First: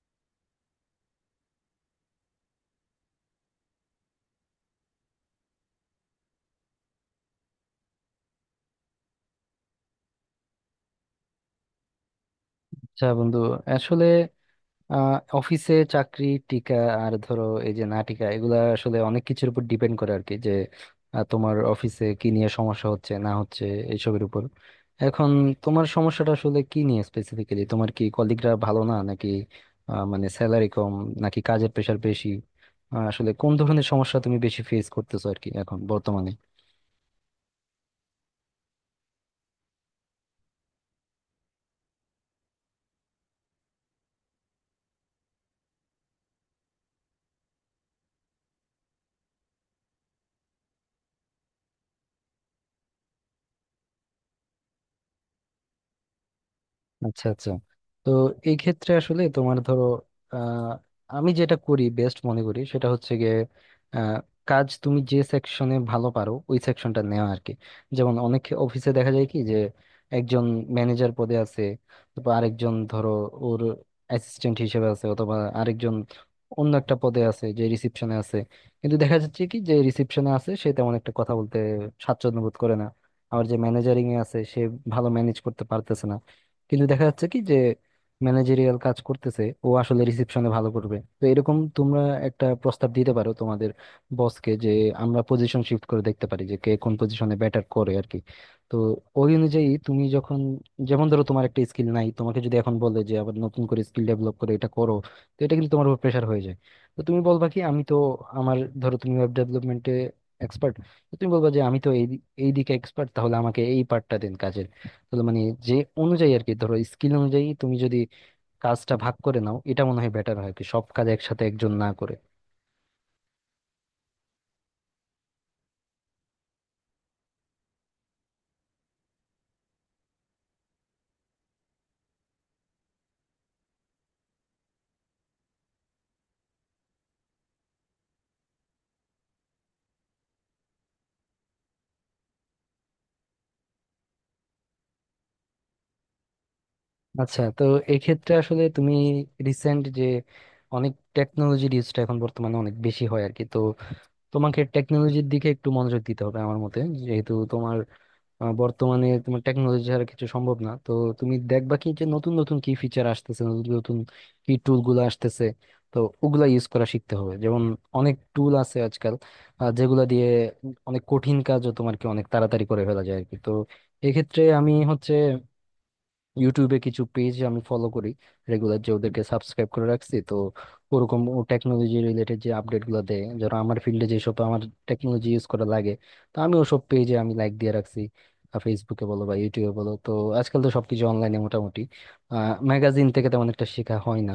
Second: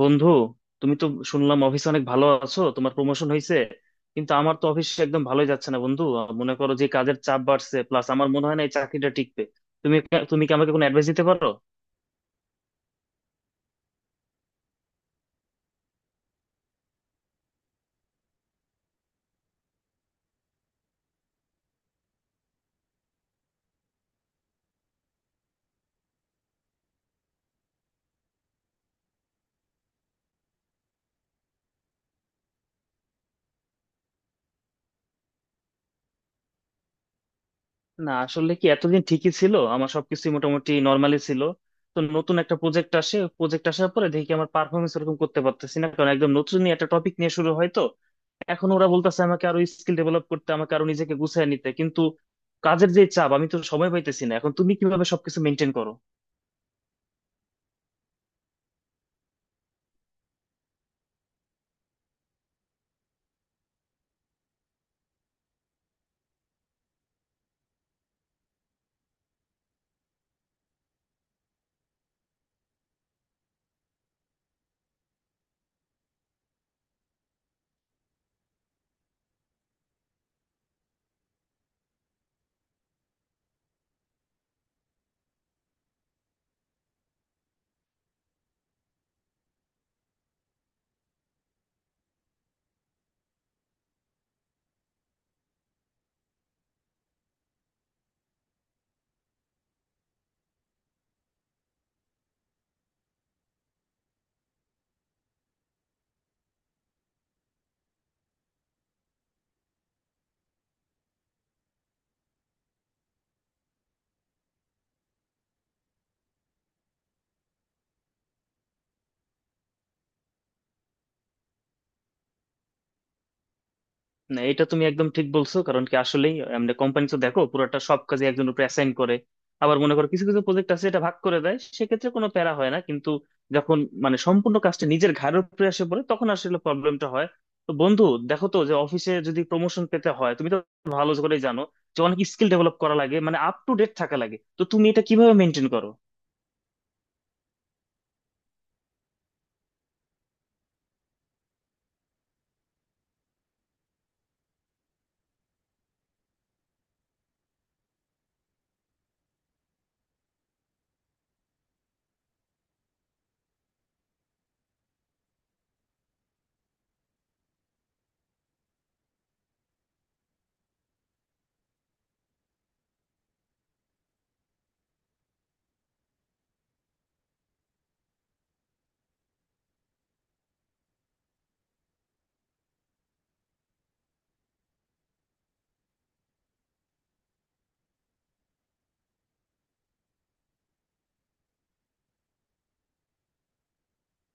বন্ধু, তুমি তো শুনলাম অফিসে অনেক ভালো আছো, তোমার প্রমোশন হয়েছে। কিন্তু আমার তো অফিসে একদম ভালোই যাচ্ছে না বন্ধু। মনে করো যে কাজের চাপ বাড়ছে, প্লাস আমার মনে হয় না এই চাকরিটা টিকবে। তুমি তুমি কি আমাকে কোনো অ্যাডভাইস দিতে পারো? আচ্ছা বন্ধু। আসলে আহ অফিসে চাকরি টিকা আর ধরো এই যে না টিকা এগুলা আসলে অনেক কিছুর উপর ডিপেন্ড করে আর কি। যে তোমার অফিসে কি নিয়ে সমস্যা হচ্ছে না হচ্ছে এইসবের উপর। এখন তোমার সমস্যাটা আসলে কি নিয়ে স্পেসিফিক্যালি? তোমার কি কলিগরা ভালো না, নাকি মানে স্যালারি কম, নাকি কাজের প্রেশার বেশি? আসলে কোন ধরনের সমস্যা তুমি বেশি ফেস করতেছো আর কি এখন বর্তমানে? না, আসলে কি এতদিন ঠিকই ছিল, আমার সবকিছু মোটামুটি নর্মালি ছিল। তো নতুন একটা প্রজেক্ট আসে, প্রজেক্ট আসার পরে দেখি আমার পারফরমেন্স এরকম করতে পারতেছি না, কারণ একদম নতুন নিয়ে একটা টপিক নিয়ে শুরু হয়। তো এখন ওরা বলতেছে আমাকে আরো স্কিল ডেভেলপ করতে, আমাকে আরো নিজেকে গুছিয়ে নিতে। কিন্তু কাজের যে চাপ, আমি তো সময় পাইতেছি না। এখন তুমি কিভাবে সবকিছু মেনটেন করো? আচ্ছা আচ্ছা। তো এই ক্ষেত্রে আসলে তোমার ধরো, আহ, আমি যেটা করি বেস্ট মনে করি সেটা হচ্ছে গিয়ে, আহ, কাজ তুমি যে সেকশনে ভালো পারো ওই সেকশনটা নেওয়া আর কি। যেমন অনেক অফিসে দেখা যায় কি, যে একজন ম্যানেজার পদে আছে, বা আরেকজন ধরো ওর অ্যাসিস্ট্যান্ট হিসেবে আছে, অথবা আরেকজন অন্য একটা পদে আছে যে রিসিপশনে আছে। কিন্তু দেখা যাচ্ছে কি যে রিসিপশনে আছে সে তেমন একটা কথা বলতে স্বাচ্ছন্দ্য বোধ করে না। আবার যে ম্যানেজারিং এ আছে সে ভালো ম্যানেজ করতে পারতেছে না। কিন্তু দেখা যাচ্ছে কি যে ম্যানেজেরিয়াল কাজ করতেছে ও আসলে রিসেপশনে ভালো করবে। তো এরকম তোমরা একটা প্রস্তাব দিতে পারো তোমাদের বসকে, যে আমরা পজিশন শিফট করে দেখতে পারি যে কে কোন পজিশনে ব্যাটার করে আর কি। তো ওই অনুযায়ী তুমি যখন, যেমন ধরো তোমার একটা স্কিল নাই, তোমাকে যদি এখন বলে যে আবার নতুন করে স্কিল ডেভেলপ করে এটা করো, তো এটা কিন্তু তোমার উপর প্রেশার হয়ে যায়। তো তুমি বলবা কি আমি তো, আমার ধরো তুমি ওয়েব ডেভেলপমেন্টে এক্সপার্ট, তুমি বলবা যে আমি তো এই দিকে এক্সপার্ট, তাহলে আমাকে এই পার্টটা দিন কাজের। তাহলে মানে যে অনুযায়ী আর কি, ধরো স্কিল অনুযায়ী তুমি যদি কাজটা ভাগ করে নাও, এটা মনে হয় বেটার হয় আর কি, সব কাজ একসাথে একজন না করে। না, এটা তুমি একদম ঠিক বলছো। কারণ কি, আসলেই আমরা কোম্পানি তো দেখো পুরোটা সব কাজে একজন উপরে অ্যাসাইন করে। আবার মনে করো কিছু কিছু প্রজেক্ট আছে এটা ভাগ করে দেয়, সেক্ষেত্রে কোনো প্যারা হয় না। কিন্তু যখন মানে সম্পূর্ণ কাজটা নিজের ঘাড়ের উপরে এসে পড়ে, তখন আসলে প্রবলেমটা হয়। তো বন্ধু, দেখো তো, যে অফিসে যদি প্রমোশন পেতে হয়, তুমি তো ভালো করেই জানো যে অনেক স্কিল ডেভেলপ করা লাগে, মানে আপ টু ডেট থাকা লাগে। তো তুমি এটা কিভাবে মেনটেন করো? আচ্ছা। তো এক্ষেত্রে আসলে তুমি রিসেন্ট যে অনেক টেকনোলজির ইউজটা এখন বর্তমানে অনেক বেশি হয় আর কি, তো তোমাকে টেকনোলজির দিকে একটু মনোযোগ দিতে হবে আমার মতে। যেহেতু তোমার বর্তমানে তোমার টেকনোলজি ছাড়া কিছু সম্ভব না। তো তুমি দেখবা কি যে নতুন নতুন কি ফিচার আসতেছে, নতুন নতুন কি টুল গুলো আসতেছে, তো ওগুলা ইউজ করা শিখতে হবে। যেমন অনেক টুল আছে আজকাল, যেগুলা দিয়ে অনেক কঠিন কাজও তোমার কি অনেক তাড়াতাড়ি করে ফেলা যায় আর কি। তো এক্ষেত্রে আমি হচ্ছে ইউটিউবে কিছু পেজ আমি ফলো করি রেগুলার, যে ওদেরকে সাবস্ক্রাইব করে রাখছি। তো ওরকম ও টেকনোলজি রিলেটেড যে আপডেট গুলো দেয় যারা, আমার ফিল্ডে যেসব আমার টেকনোলজি ইউজ করা লাগে, তো আমি ওসব পেজে আমি লাইক দিয়ে রাখছি, ফেসবুকে বলো বা ইউটিউবে বলো। তো আজকাল তো সবকিছু অনলাইনে মোটামুটি, ম্যাগাজিন থেকে তেমন একটা শেখা হয় না।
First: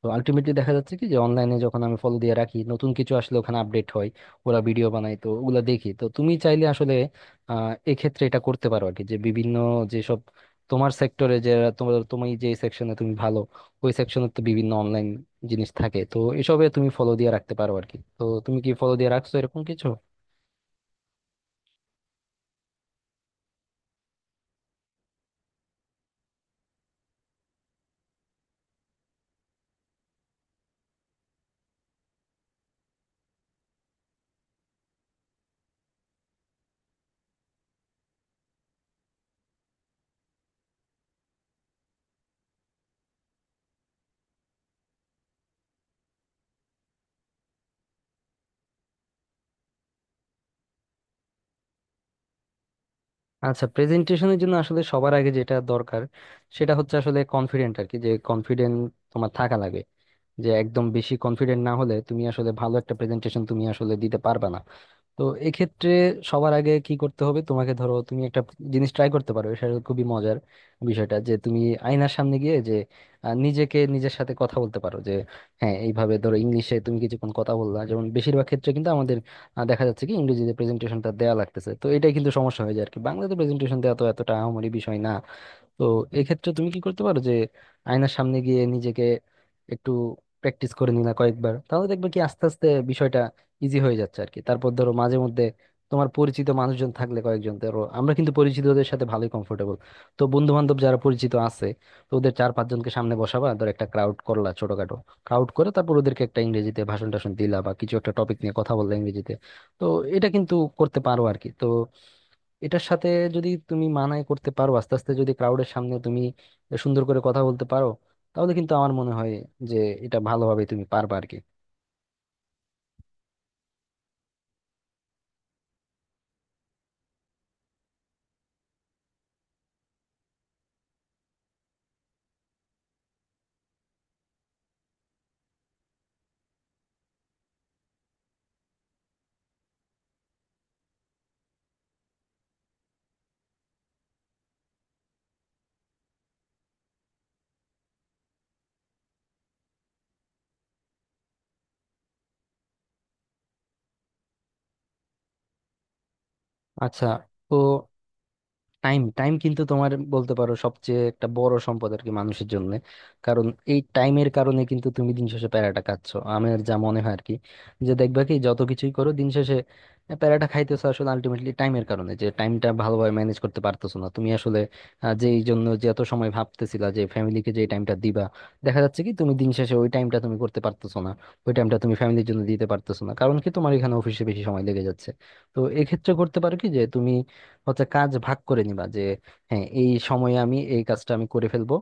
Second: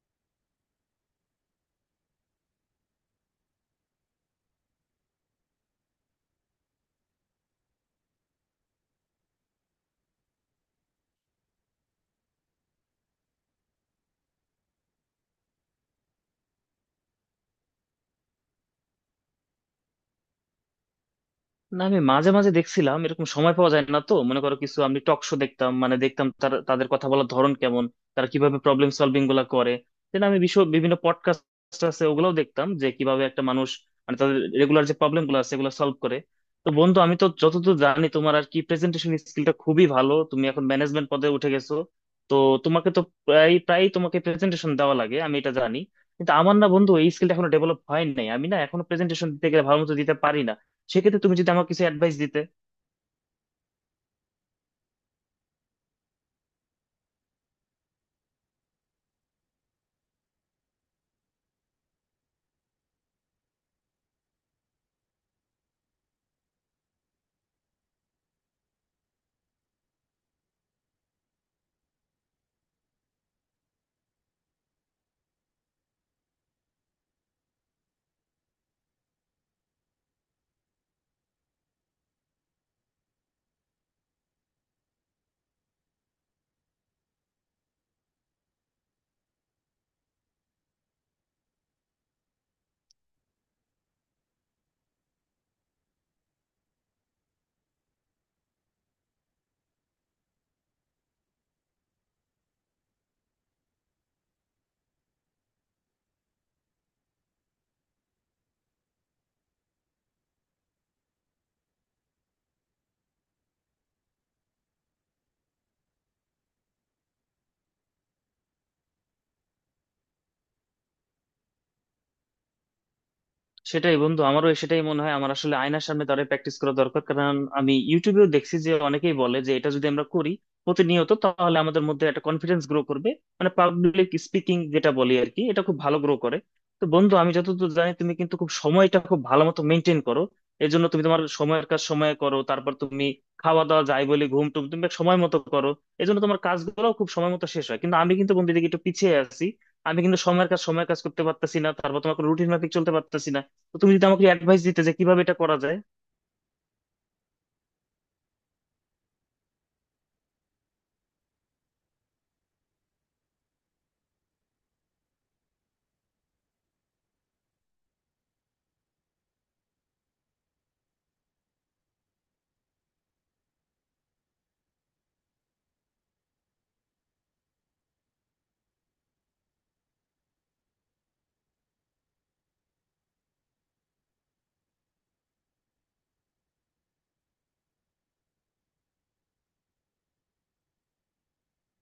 তো আলটিমেটলি দেখা যাচ্ছে কি যে অনলাইনে যখন আমি ফলো দিয়ে রাখি, নতুন কিছু আসলে ওখানে আপডেট হয়, ওরা ভিডিও বানায়, তো ওগুলা দেখি। তো তুমি চাইলে আসলে এক্ষেত্রে এটা করতে পারো আর কি, যে বিভিন্ন যেসব তোমার সেক্টরে, যে তোমার তুমি যে সেকশনে তুমি ভালো, ওই সেকশনে তো বিভিন্ন অনলাইন জিনিস থাকে, তো এসবে তুমি ফলো দিয়ে রাখতে পারো আর কি। তো তুমি কি ফলো দিয়ে রাখছো এরকম কিছু? না, আমি মাঝে মাঝে দেখছিলাম, এরকম সময় পাওয়া যায় না। তো মনে করো কিছু আমি টক শো দেখতাম, মানে দেখতাম তাদের কথা বলার ধরন কেমন, তারা কিভাবে প্রবলেম সলভিং গুলা করে। দেন আমি বিশ্ব বিভিন্ন পডকাস্ট আছে ওগুলোও দেখতাম, যে কিভাবে একটা মানুষ মানে তাদের রেগুলার যে প্রবলেম গুলো আছে এগুলো সলভ করে। তো বন্ধু, আমি তো যতদূর জানি, তোমার আর কি প্রেজেন্টেশন স্কিলটা খুবই ভালো, তুমি এখন ম্যানেজমেন্ট পদে উঠে গেছো। তো তোমাকে তো প্রায় প্রায় তোমাকে প্রেজেন্টেশন দেওয়া লাগে, আমি এটা জানি। কিন্তু আমার না বন্ধু এই স্কিলটা এখনো ডেভেলপ হয় নাই। আমি না এখনো প্রেজেন্টেশন দিতে গেলে ভালো মতো দিতে পারি না। সেক্ষেত্রে তুমি যদি আমাকে কিছু অ্যাডভাইস দিতে। আচ্ছা। প্রেজেন্টেশনের জন্য আসলে সবার আগে যেটা দরকার সেটা হচ্ছে আসলে কনফিডেন্ট আর কি। যে কনফিডেন্ট তোমার থাকা লাগে, যে একদম বেশি কনফিডেন্ট না হলে তুমি আসলে ভালো একটা প্রেজেন্টেশন তুমি আসলে দিতে পারবে না। তো এক্ষেত্রে সবার আগে কি করতে হবে, তোমাকে ধরো তুমি একটা জিনিস ট্রাই করতে পারো, সেটা খুবই মজার বিষয়টা, যে তুমি আয়নার সামনে গিয়ে যে নিজেকে নিজের সাথে কথা বলতে পারো। যে হ্যাঁ, এইভাবে ধরো ইংলিশে তুমি কিছুক্ষণ কথা বললা, যেমন বেশিরভাগ ক্ষেত্রে কিন্তু আমাদের দেখা যাচ্ছে কি ইংরেজিতে প্রেজেন্টেশনটা দেওয়া লাগতেছে, তো এটাই কিন্তু সমস্যা হয়ে যায় আর কি, বাংলাতে প্রেজেন্টেশন দেওয়া তো এতটা আহামরি বিষয় না। তো এক্ষেত্রে তুমি কি করতে পারো, যে আয়নার সামনে গিয়ে নিজেকে একটু প্র্যাকটিস করে নিলা কয়েকবার, তাহলে দেখবে কি আস্তে আস্তে বিষয়টা ইজি হয়ে যাচ্ছে আর কি। তারপর ধরো মাঝে মধ্যে তোমার পরিচিত মানুষজন থাকলে কয়েকজন, ধরো আমরা কিন্তু পরিচিতদের সাথে ভালোই কমফোর্টেবল, তো বন্ধু বান্ধব যারা পরিচিত আছে, তো ওদের চার পাঁচজনকে সামনে বসাবা, ধর একটা ক্রাউড করলা ছোটখাটো, ক্রাউড করে তারপর ওদেরকে একটা ইংরেজিতে ভাষণ টাষণ দিলা বা কিছু একটা টপিক নিয়ে কথা বললা ইংরেজিতে, তো এটা কিন্তু করতে পারো আর কি। তো এটার সাথে যদি তুমি মানায় করতে পারো, আস্তে আস্তে যদি ক্রাউডের সামনে তুমি সুন্দর করে কথা বলতে পারো, তাহলে কিন্তু আমার মনে হয় যে এটা ভালোভাবে তুমি পারবে আর কি। সেটাই বন্ধু, আমারও সেটাই মনে হয়। আমার আসলে আয়নার সামনে দাঁড়িয়ে প্র্যাকটিস করা দরকার, কারণ আমি ইউটিউবেও দেখছি যে অনেকেই বলে যে এটা যদি আমরা করি প্রতিনিয়ত, তাহলে আমাদের মধ্যে একটা কনফিডেন্স গ্রো করবে। মানে পাবলিক স্পিকিং যেটা বলি আর কি, এটা খুব ভালো গ্রো করে। তো বন্ধু, আমি যতদূর জানি তুমি কিন্তু খুব সময়টা খুব ভালো মতো মেনটেন করো। এই জন্য তুমি তোমার সময়ের কাজ সময়ে করো, তারপর তুমি খাওয়া দাওয়া যাই বলে, ঘুম টুম তুমি সময় মতো করো। এই জন্য তোমার কাজগুলো খুব সময় মতো শেষ হয়। কিন্তু আমি কিন্তু বন্ধু এদিকে একটু পিছিয়ে আছি। আমি কিন্তু সময়ের কাজ সময়ের কাজ করতে পারতেছি না, তারপর তোমার রুটিন মাফিক চলতে পারতেছি না। তো তুমি যদি আমাকে অ্যাডভাইস দিতে যে কিভাবে এটা করা যায়। আচ্ছা। তো টাইম টাইম কিন্তু তোমার বলতে পারো সবচেয়ে একটা বড় সম্পদ আর কি মানুষের জন্য। কারণ এই টাইমের কারণে কিন্তু তুমি দিন শেষে প্যারাটা খাচ্ছ আমার যা মনে হয় আর কি। যে দেখবা কি যত কিছুই করো দিন শেষে প্যারাটা খাইতেছো আসলে আলটিমেটলি টাইমের কারণে, যে টাইমটা ভালোভাবে ম্যানেজ করতে পারতেছো না তুমি আসলে। যেই জন্য যে এত সময় ভাবতেছিলা যে ফ্যামিলিকে যে টাইমটা দিবা, দেখা যাচ্ছে কি তুমি দিন শেষে ওই টাইমটা তুমি করতে পারতেছো না, ওই টাইমটা তুমি ফ্যামিলির জন্য দিতে পারতেছো না, কারণ কি তোমার এখানে অফিসে বেশি সময় লেগে যাচ্ছে। তো এক্ষেত্রে করতে পারো কি যে তুমি হচ্ছে কাজ ভাগ করে নিবা। যে হ্যাঁ, এই সময়ে আমি এই কাজটা আমি করে ফেলবো,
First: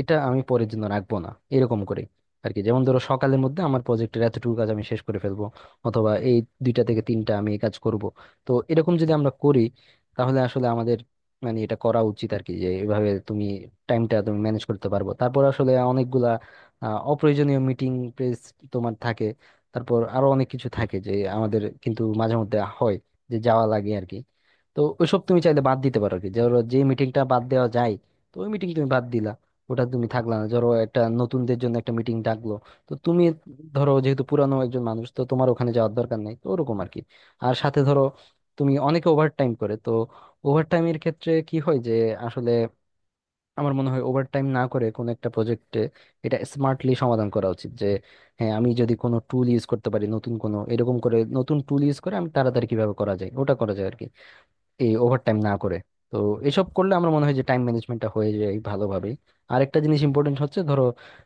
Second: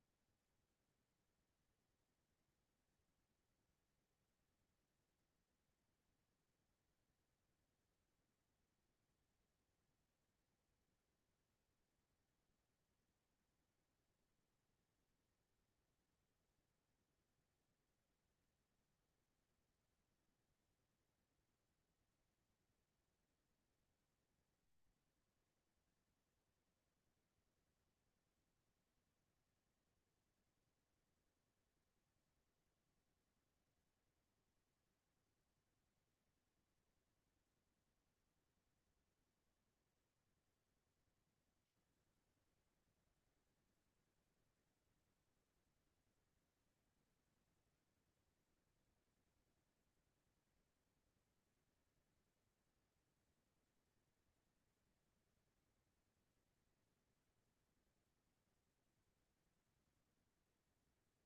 এটা আমি পরের জন্য রাখবো না, এরকম করে আর কি। যেমন ধরো সকালের মধ্যে আমার প্রজেক্টের এতটুকু কাজ আমি শেষ করে ফেলবো, অথবা এই দুইটা থেকে তিনটা আমি এই কাজ করব। তো এরকম যদি আমরা করি তাহলে আসলে আমাদের মানে এটা করা উচিত আর কি, যে এভাবে তুমি টাইমটা তুমি ম্যানেজ করতে পারবো। তারপর আসলে অনেকগুলা অপ্রয়োজনীয় মিটিং প্রেস তোমার থাকে, তারপর আরো অনেক কিছু থাকে যে আমাদের কিন্তু মাঝে মধ্যে হয় যে যাওয়া লাগে আর কি। তো ওইসব তুমি চাইলে বাদ দিতে পারো আর কি, ধরো যে মিটিংটা বাদ দেওয়া যায়, তো ওই মিটিং তুমি বাদ দিলা, ওটা তুমি থাকলা না, ধরো একটা নতুনদের জন্য একটা মিটিং ডাকলো, তো তুমি ধরো যেহেতু পুরানো একজন মানুষ, তো তোমার ওখানে যাওয়ার দরকার নাই, তো ওরকম আর কি। আর সাথে ধরো তুমি অনেকে ওভার টাইম করে, তো ওভার টাইমের ক্ষেত্রে কি হয় যে আসলে আমার মনে হয় ওভার টাইম না করে কোনো একটা প্রজেক্টে এটা স্মার্টলি সমাধান করা উচিত। যে হ্যাঁ, আমি যদি কোনো টুল ইউজ করতে পারি, নতুন কোনো এরকম করে নতুন টুল ইউজ করে আমি তাড়াতাড়ি কিভাবে করা যায় ওটা করা যায় আর কি। এই ওভারটাইম না করে। তো এসব করলে আমার মনে হয় যে টাইম ম্যানেজমেন্টটা হয়ে যায় ভালোভাবেই। আরেকটা জিনিস ইম্পর্টেন্ট হচ্ছে ধরো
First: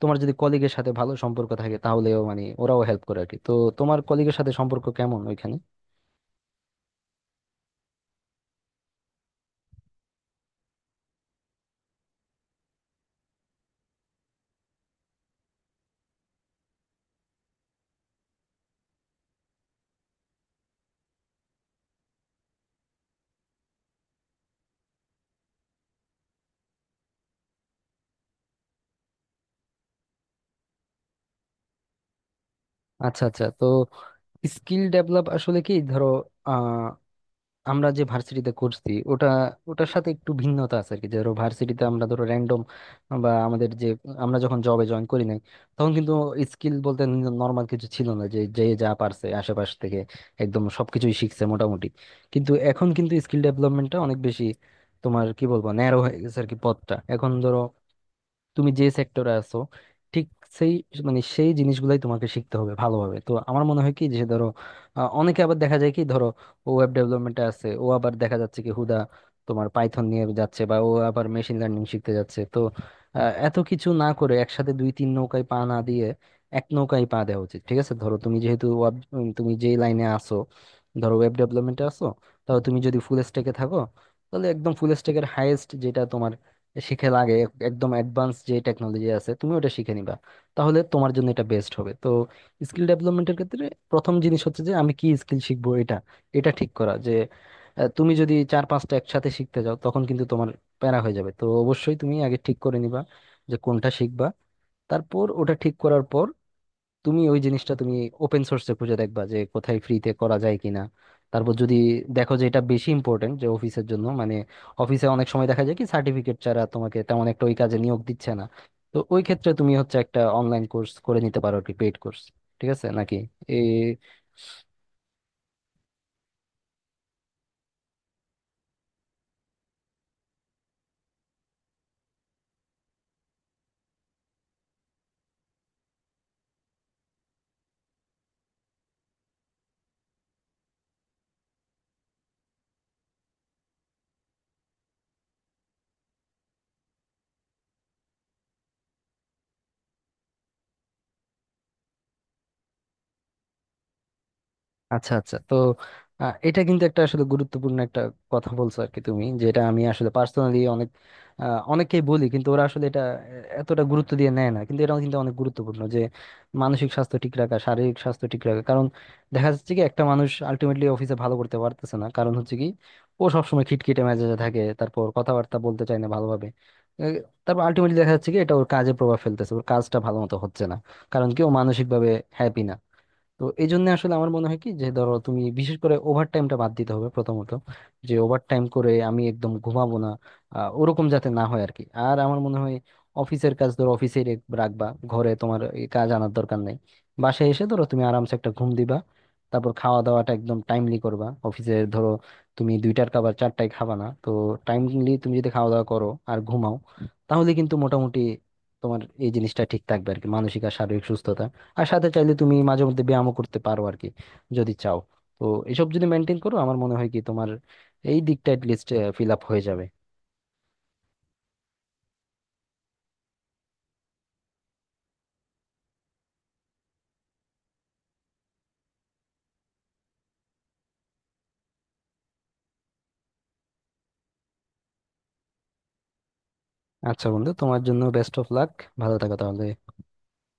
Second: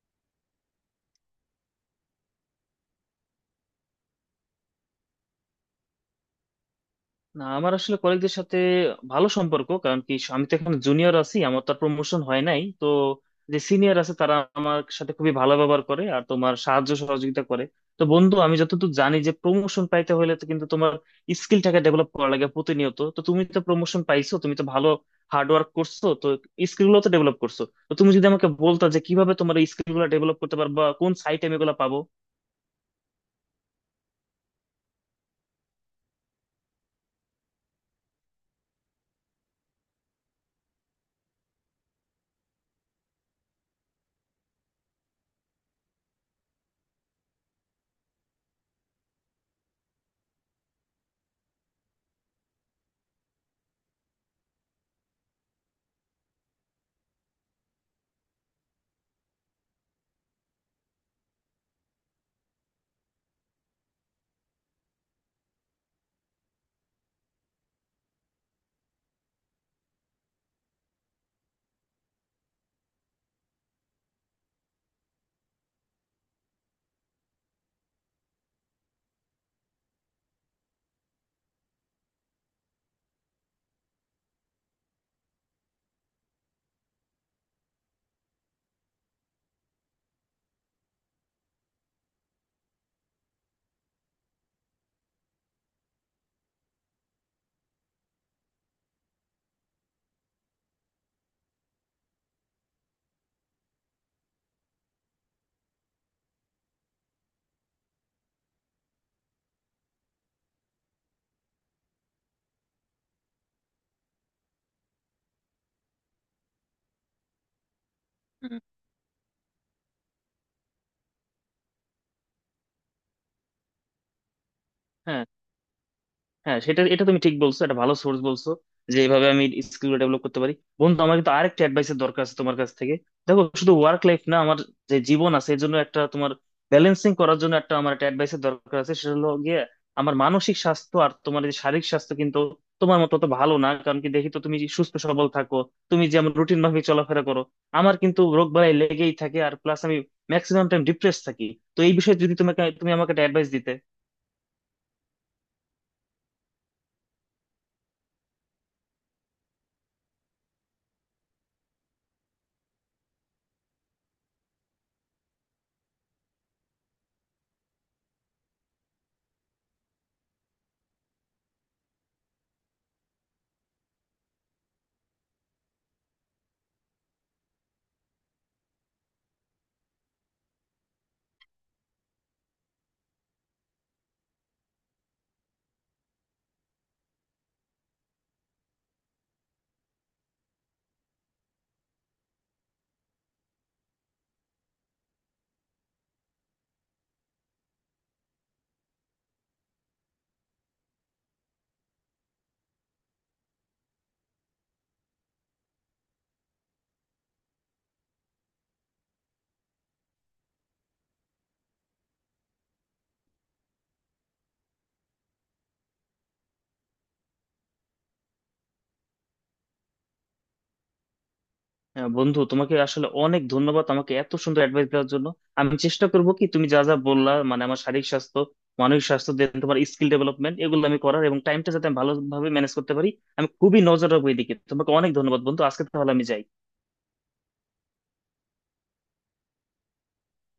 তোমার যদি কলিগের সাথে ভালো সম্পর্ক থাকে তাহলেও মানে ওরাও হেল্প করে আর কি। তো তোমার কলিগের সাথে সম্পর্ক কেমন ওইখানে? না, আমার আসলে কলিগদের সাথে ভালো সম্পর্ক। কারণ কি আমি তো এখন জুনিয়র আছি, আমার তো প্রমোশন হয় নাই। তো যে সিনিয়র আছে তারা আমার সাথে খুবই ভালো ব্যবহার করে আর তোমার সাহায্য সহযোগিতা করে। তো বন্ধু, আমি যতটুকু জানি যে প্রমোশন পাইতে হলে তো কিন্তু তোমার স্কিলটাকে ডেভেলপ করা লাগে প্রতিনিয়ত। তো তুমি তো প্রমোশন পাইছো, তুমি তো ভালো হার্ড ওয়ার্ক করছো, তো স্কিল গুলো তো ডেভেলপ করছো। তো তুমি যদি আমাকে বলতা যে কিভাবে তোমার এই স্কিল গুলো ডেভেলপ করতে পারবা, কোন সাইটে আমি এগুলো পাবো। আচ্ছা আচ্ছা। তো স্কিল ডেভেলপ আসলে কি, ধরো আমরা যে ভার্সিটিতে করছি ওটা, ওটার সাথে একটু ভিন্নতা আছে আর কি। ধরো ভার্সিটিতে আমরা ধরো র্যান্ডম বা আমাদের যে, আমরা যখন জবে জয়েন করি নাই, তখন কিন্তু স্কিল বলতে নর্মাল কিছু ছিল না, যে যে যা পারছে আশেপাশ থেকে একদম সবকিছুই শিখছে মোটামুটি। কিন্তু এখন কিন্তু স্কিল ডেভেলপমেন্টটা অনেক বেশি তোমার কি বলবো ন্যারো হয়ে গেছে আর কি পথটা। এখন ধরো তুমি যে সেক্টরে আছো ঠিক সেই মানে সেই জিনিসগুলাই তোমাকে শিখতে হবে ভালোভাবে। তো আমার মনে হয় কি যে ধরো, অনেকে আবার দেখা যায় কি, ধরো ও ওয়েব ডেভেলপমেন্টে আছে, ও আবার দেখা যাচ্ছে কি হুদা তোমার পাইথন নিয়ে যাচ্ছে, বা ও আবার মেশিন লার্নিং শিখতে যাচ্ছে। তো আহ, এত কিছু না করে, একসাথে দুই তিন নৌকায় পা না দিয়ে এক নৌকায় পা দেওয়া উচিত। ঠিক আছে, ধরো তুমি যেহেতু তুমি যেই লাইনে আসো, ধরো ওয়েব ডেভেলপমেন্টে আসো, তাহলে তুমি যদি ফুল স্ট্যাকে থাকো তাহলে একদম ফুল স্ট্যাকের হাইয়েস্ট যেটা তোমার শিখে লাগে, একদম অ্যাডভান্স যে টেকনোলজি আছে তুমি ওটা শিখে নিবা, তাহলে তোমার জন্য এটা বেস্ট হবে। তো স্কিল ডেভেলপমেন্টের ক্ষেত্রে প্রথম জিনিস হচ্ছে যে আমি কি স্কিল শিখবো, এটা এটা ঠিক করা। যে তুমি যদি চার পাঁচটা একসাথে শিখতে যাও তখন কিন্তু তোমার প্যারা হয়ে যাবে। তো অবশ্যই তুমি আগে ঠিক করে নিবা যে কোনটা শিখবা। তারপর ওটা ঠিক করার পর তুমি ওই জিনিসটা তুমি ওপেন সোর্সে খুঁজে দেখবা যে কোথায় ফ্রিতে করা যায় কিনা। তারপর যদি দেখো যে এটা বেশি ইম্পর্টেন্ট যে অফিসের জন্য, মানে অফিসে অনেক সময় দেখা যায় কি সার্টিফিকেট ছাড়া তোমাকে তেমন একটা ওই কাজে নিয়োগ দিচ্ছে না, তো ওই ক্ষেত্রে তুমি হচ্ছে একটা অনলাইন কোর্স করে নিতে পারো আর কি, পেইড কোর্স। ঠিক আছে নাকি? হ্যাঁ, হ্যাঁ, সেটা, এটা তুমি ঠিক বলছো, এটা ভালো সোর্স বলছো, যে এইভাবে আমি স্কিল ডেভেলপ করতে পারি। বন্ধু, আমার কিন্তু আরেকটা অ্যাডভাইসের দরকার আছে তোমার কাছ থেকে। দেখো, শুধু ওয়ার্ক লাইফ না, আমার যে জীবন আছে এর জন্য একটা তোমার ব্যালেন্সিং করার জন্য একটা আমার একটা অ্যাডভাইসের দরকার আছে। সেটা হলো গিয়ে আমার মানসিক স্বাস্থ্য আর তোমার এই যে শারীরিক স্বাস্থ্য কিন্তু তোমার মতো তো ভালো না। কারণ কি, দেখি তো তুমি সুস্থ সবল থাকো, তুমি যেমন রুটিন মাফিক চলাফেরা করো। আমার কিন্তু রোগ বালাই লেগেই থাকে, আর প্লাস আমি ম্যাক্সিমাম টাইম ডিপ্রেস থাকি। তো এই বিষয়ে যদি তোমাকে তুমি আমাকে একটা অ্যাডভাইস দিতে। আচ্ছা আচ্ছা। তো এটা কিন্তু একটা আসলে গুরুত্বপূর্ণ একটা কথা বলছো আর কি তুমি, যেটা আমি আসলে পার্সোনালি অনেক অনেককেই বলি, কিন্তু ওরা আসলে এটা এতটা গুরুত্ব দিয়ে নেয় না। কিন্তু এটাও কিন্তু অনেক গুরুত্বপূর্ণ, যে মানসিক স্বাস্থ্য ঠিক রাখা, শারীরিক স্বাস্থ্য ঠিক রাখা। কারণ দেখা যাচ্ছে কি একটা মানুষ আলটিমেটলি অফিসে ভালো করতে পারতেছে না, কারণ হচ্ছে কি ও সবসময় খিটখিটে মেজাজে থাকে, তারপর কথাবার্তা বলতে চায় না ভালোভাবে, আহ, তারপর আলটিমেটলি দেখা যাচ্ছে কি এটা ওর কাজে প্রভাব ফেলতেছে, ওর কাজটা ভালো মতো হচ্ছে না, কারণ কি ও মানসিক ভাবে হ্যাপি না। তো এই জন্য আসলে আমার মনে হয় কি যে ধরো তুমি বিশেষ করে ওভার টাইমটা বাদ দিতে হবে প্রথমত, যে ওভার টাইম করে আমি একদম ঘুমাবো না, ওরকম যাতে না হয় আর কি। আর আমার মনে হয় অফিসের কাজ ধরো অফিসে রাখবা, ঘরে তোমার এই কাজ আনার দরকার নেই। বাসায় এসে ধরো তুমি আরামসে একটা ঘুম দিবা, তারপর খাওয়া দাওয়াটা একদম টাইমলি করবা। অফিসের ধরো তুমি দুইটার খাবার চারটায় খাবা না। তো টাইমলি তুমি যদি খাওয়া দাওয়া করো আর ঘুমাও তাহলে কিন্তু মোটামুটি তোমার এই জিনিসটা ঠিক থাকবে আর কি, মানসিক আর শারীরিক সুস্থতা। আর সাথে চাইলে তুমি মাঝে মধ্যে ব্যায়ামও করতে পারো আর কি, যদি চাও। তো এসব যদি মেনটেন করো আমার মনে হয় কি তোমার এই দিকটা লিস্ট ফিল আপ হয়ে যাবে। হ্যাঁ বন্ধু, তোমাকে আসলে অনেক ধন্যবাদ আমাকে এত সুন্দর অ্যাডভাইস দেওয়ার জন্য। আমি চেষ্টা করব কি তুমি যা যা বললা, মানে আমার শারীরিক স্বাস্থ্য, মানসিক স্বাস্থ্য, দেন তোমার স্কিল ডেভেলপমেন্ট, এগুলো আমি করার এবং টাইমটা যাতে আমি ভালোভাবে ম্যানেজ করতে পারি। আমি খুবই নজর রাখবো এদিকে। তোমাকে অনেক ধন্যবাদ বন্ধু। আজকে তাহলে আমি যাই। আচ্ছা বন্ধু, তোমার জন্য বেস্ট অফ লাক। ভালো থাকো তাহলে।